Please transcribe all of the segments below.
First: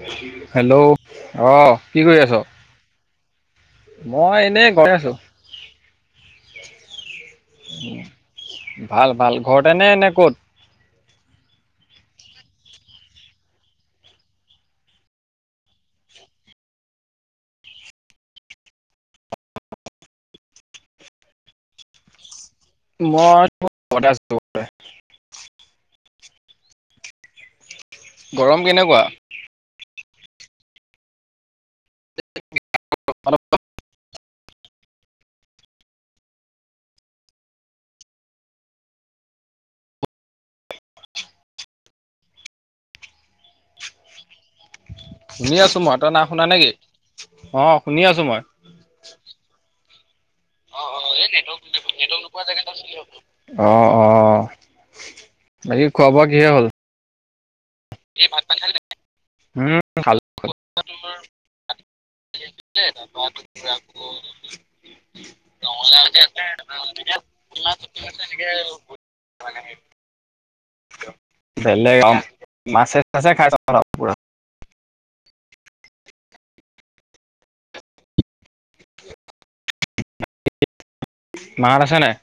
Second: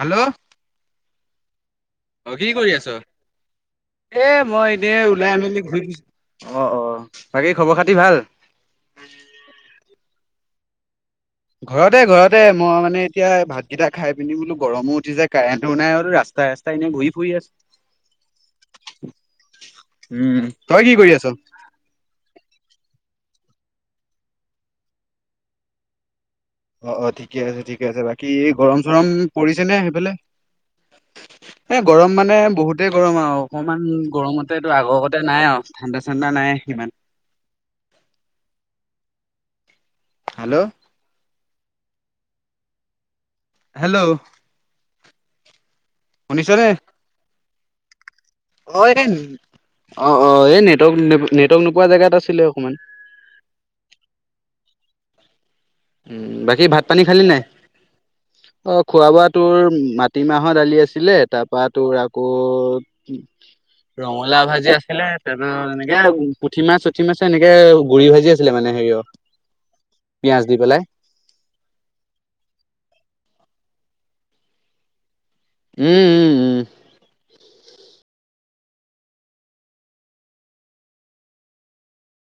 Hello hello আহ কি কৰি অ আছ? কৰিছ? এ মই এনেই ওলাই আ মেলি ঘূৰি দিছো, অ অ বাকী খবৰ খাতি ভাল? ভাল ভাল ঘৰতে'নে এনে ক'ত? ঘৰতে ঘৰতে মই মানে এতিয়া ভাতকেইটা খাই পিনি বোলো গৰমো উঠিছে কাৰেণ্টো নাই আৰু ৰাস্ত আই এনে ঘোই ফুই আছো। [inaudible] উম তই কি কৰি আছ? মই ঘতে আছো। অ অ ঠিকে আছে ঠিকে আছে বাকী গৰম চৰম পৰিছে নে সেইফালে? এ গৰম মানে বহুতেই গৰম আৰু অলপ অকমান গৰমতেতটো আগৰগতে নাই অ ঠাণ্ডা চাণ্ডা নাই সিমান। [unintelligible] হেল্ল' হেল্ল' শুনি আছো মই তই না শুনা নেকি? অ শুনি আছো। মই হয় নে অ অ অ এ জেগাত নেটৱৰ্ক আছিলে নোপোৱা জেগাত অকমান। আছোহি আক উ বাকী ভাত পানী খালি নাই? অ খোৱা বোৱা তোৰ উম খালো মাটিমাহৰ দালি আছিলে তাৰপৰা তোৰ আকৌ ৰঙালাও ভাজি আছিলে তাৰপা এনেকে পুঠি মাছ চুঠি মাছে এনেকে গুৰি ভাজি আছিলে মানে হেৰিঅ মানে সেই বেলেগ অ মাছে চাছে খাই চ পৰা? উম উম উম মাহত আছে নাই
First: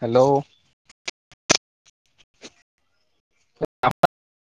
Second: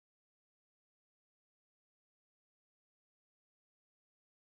হেল্ল' আ [unintelligible]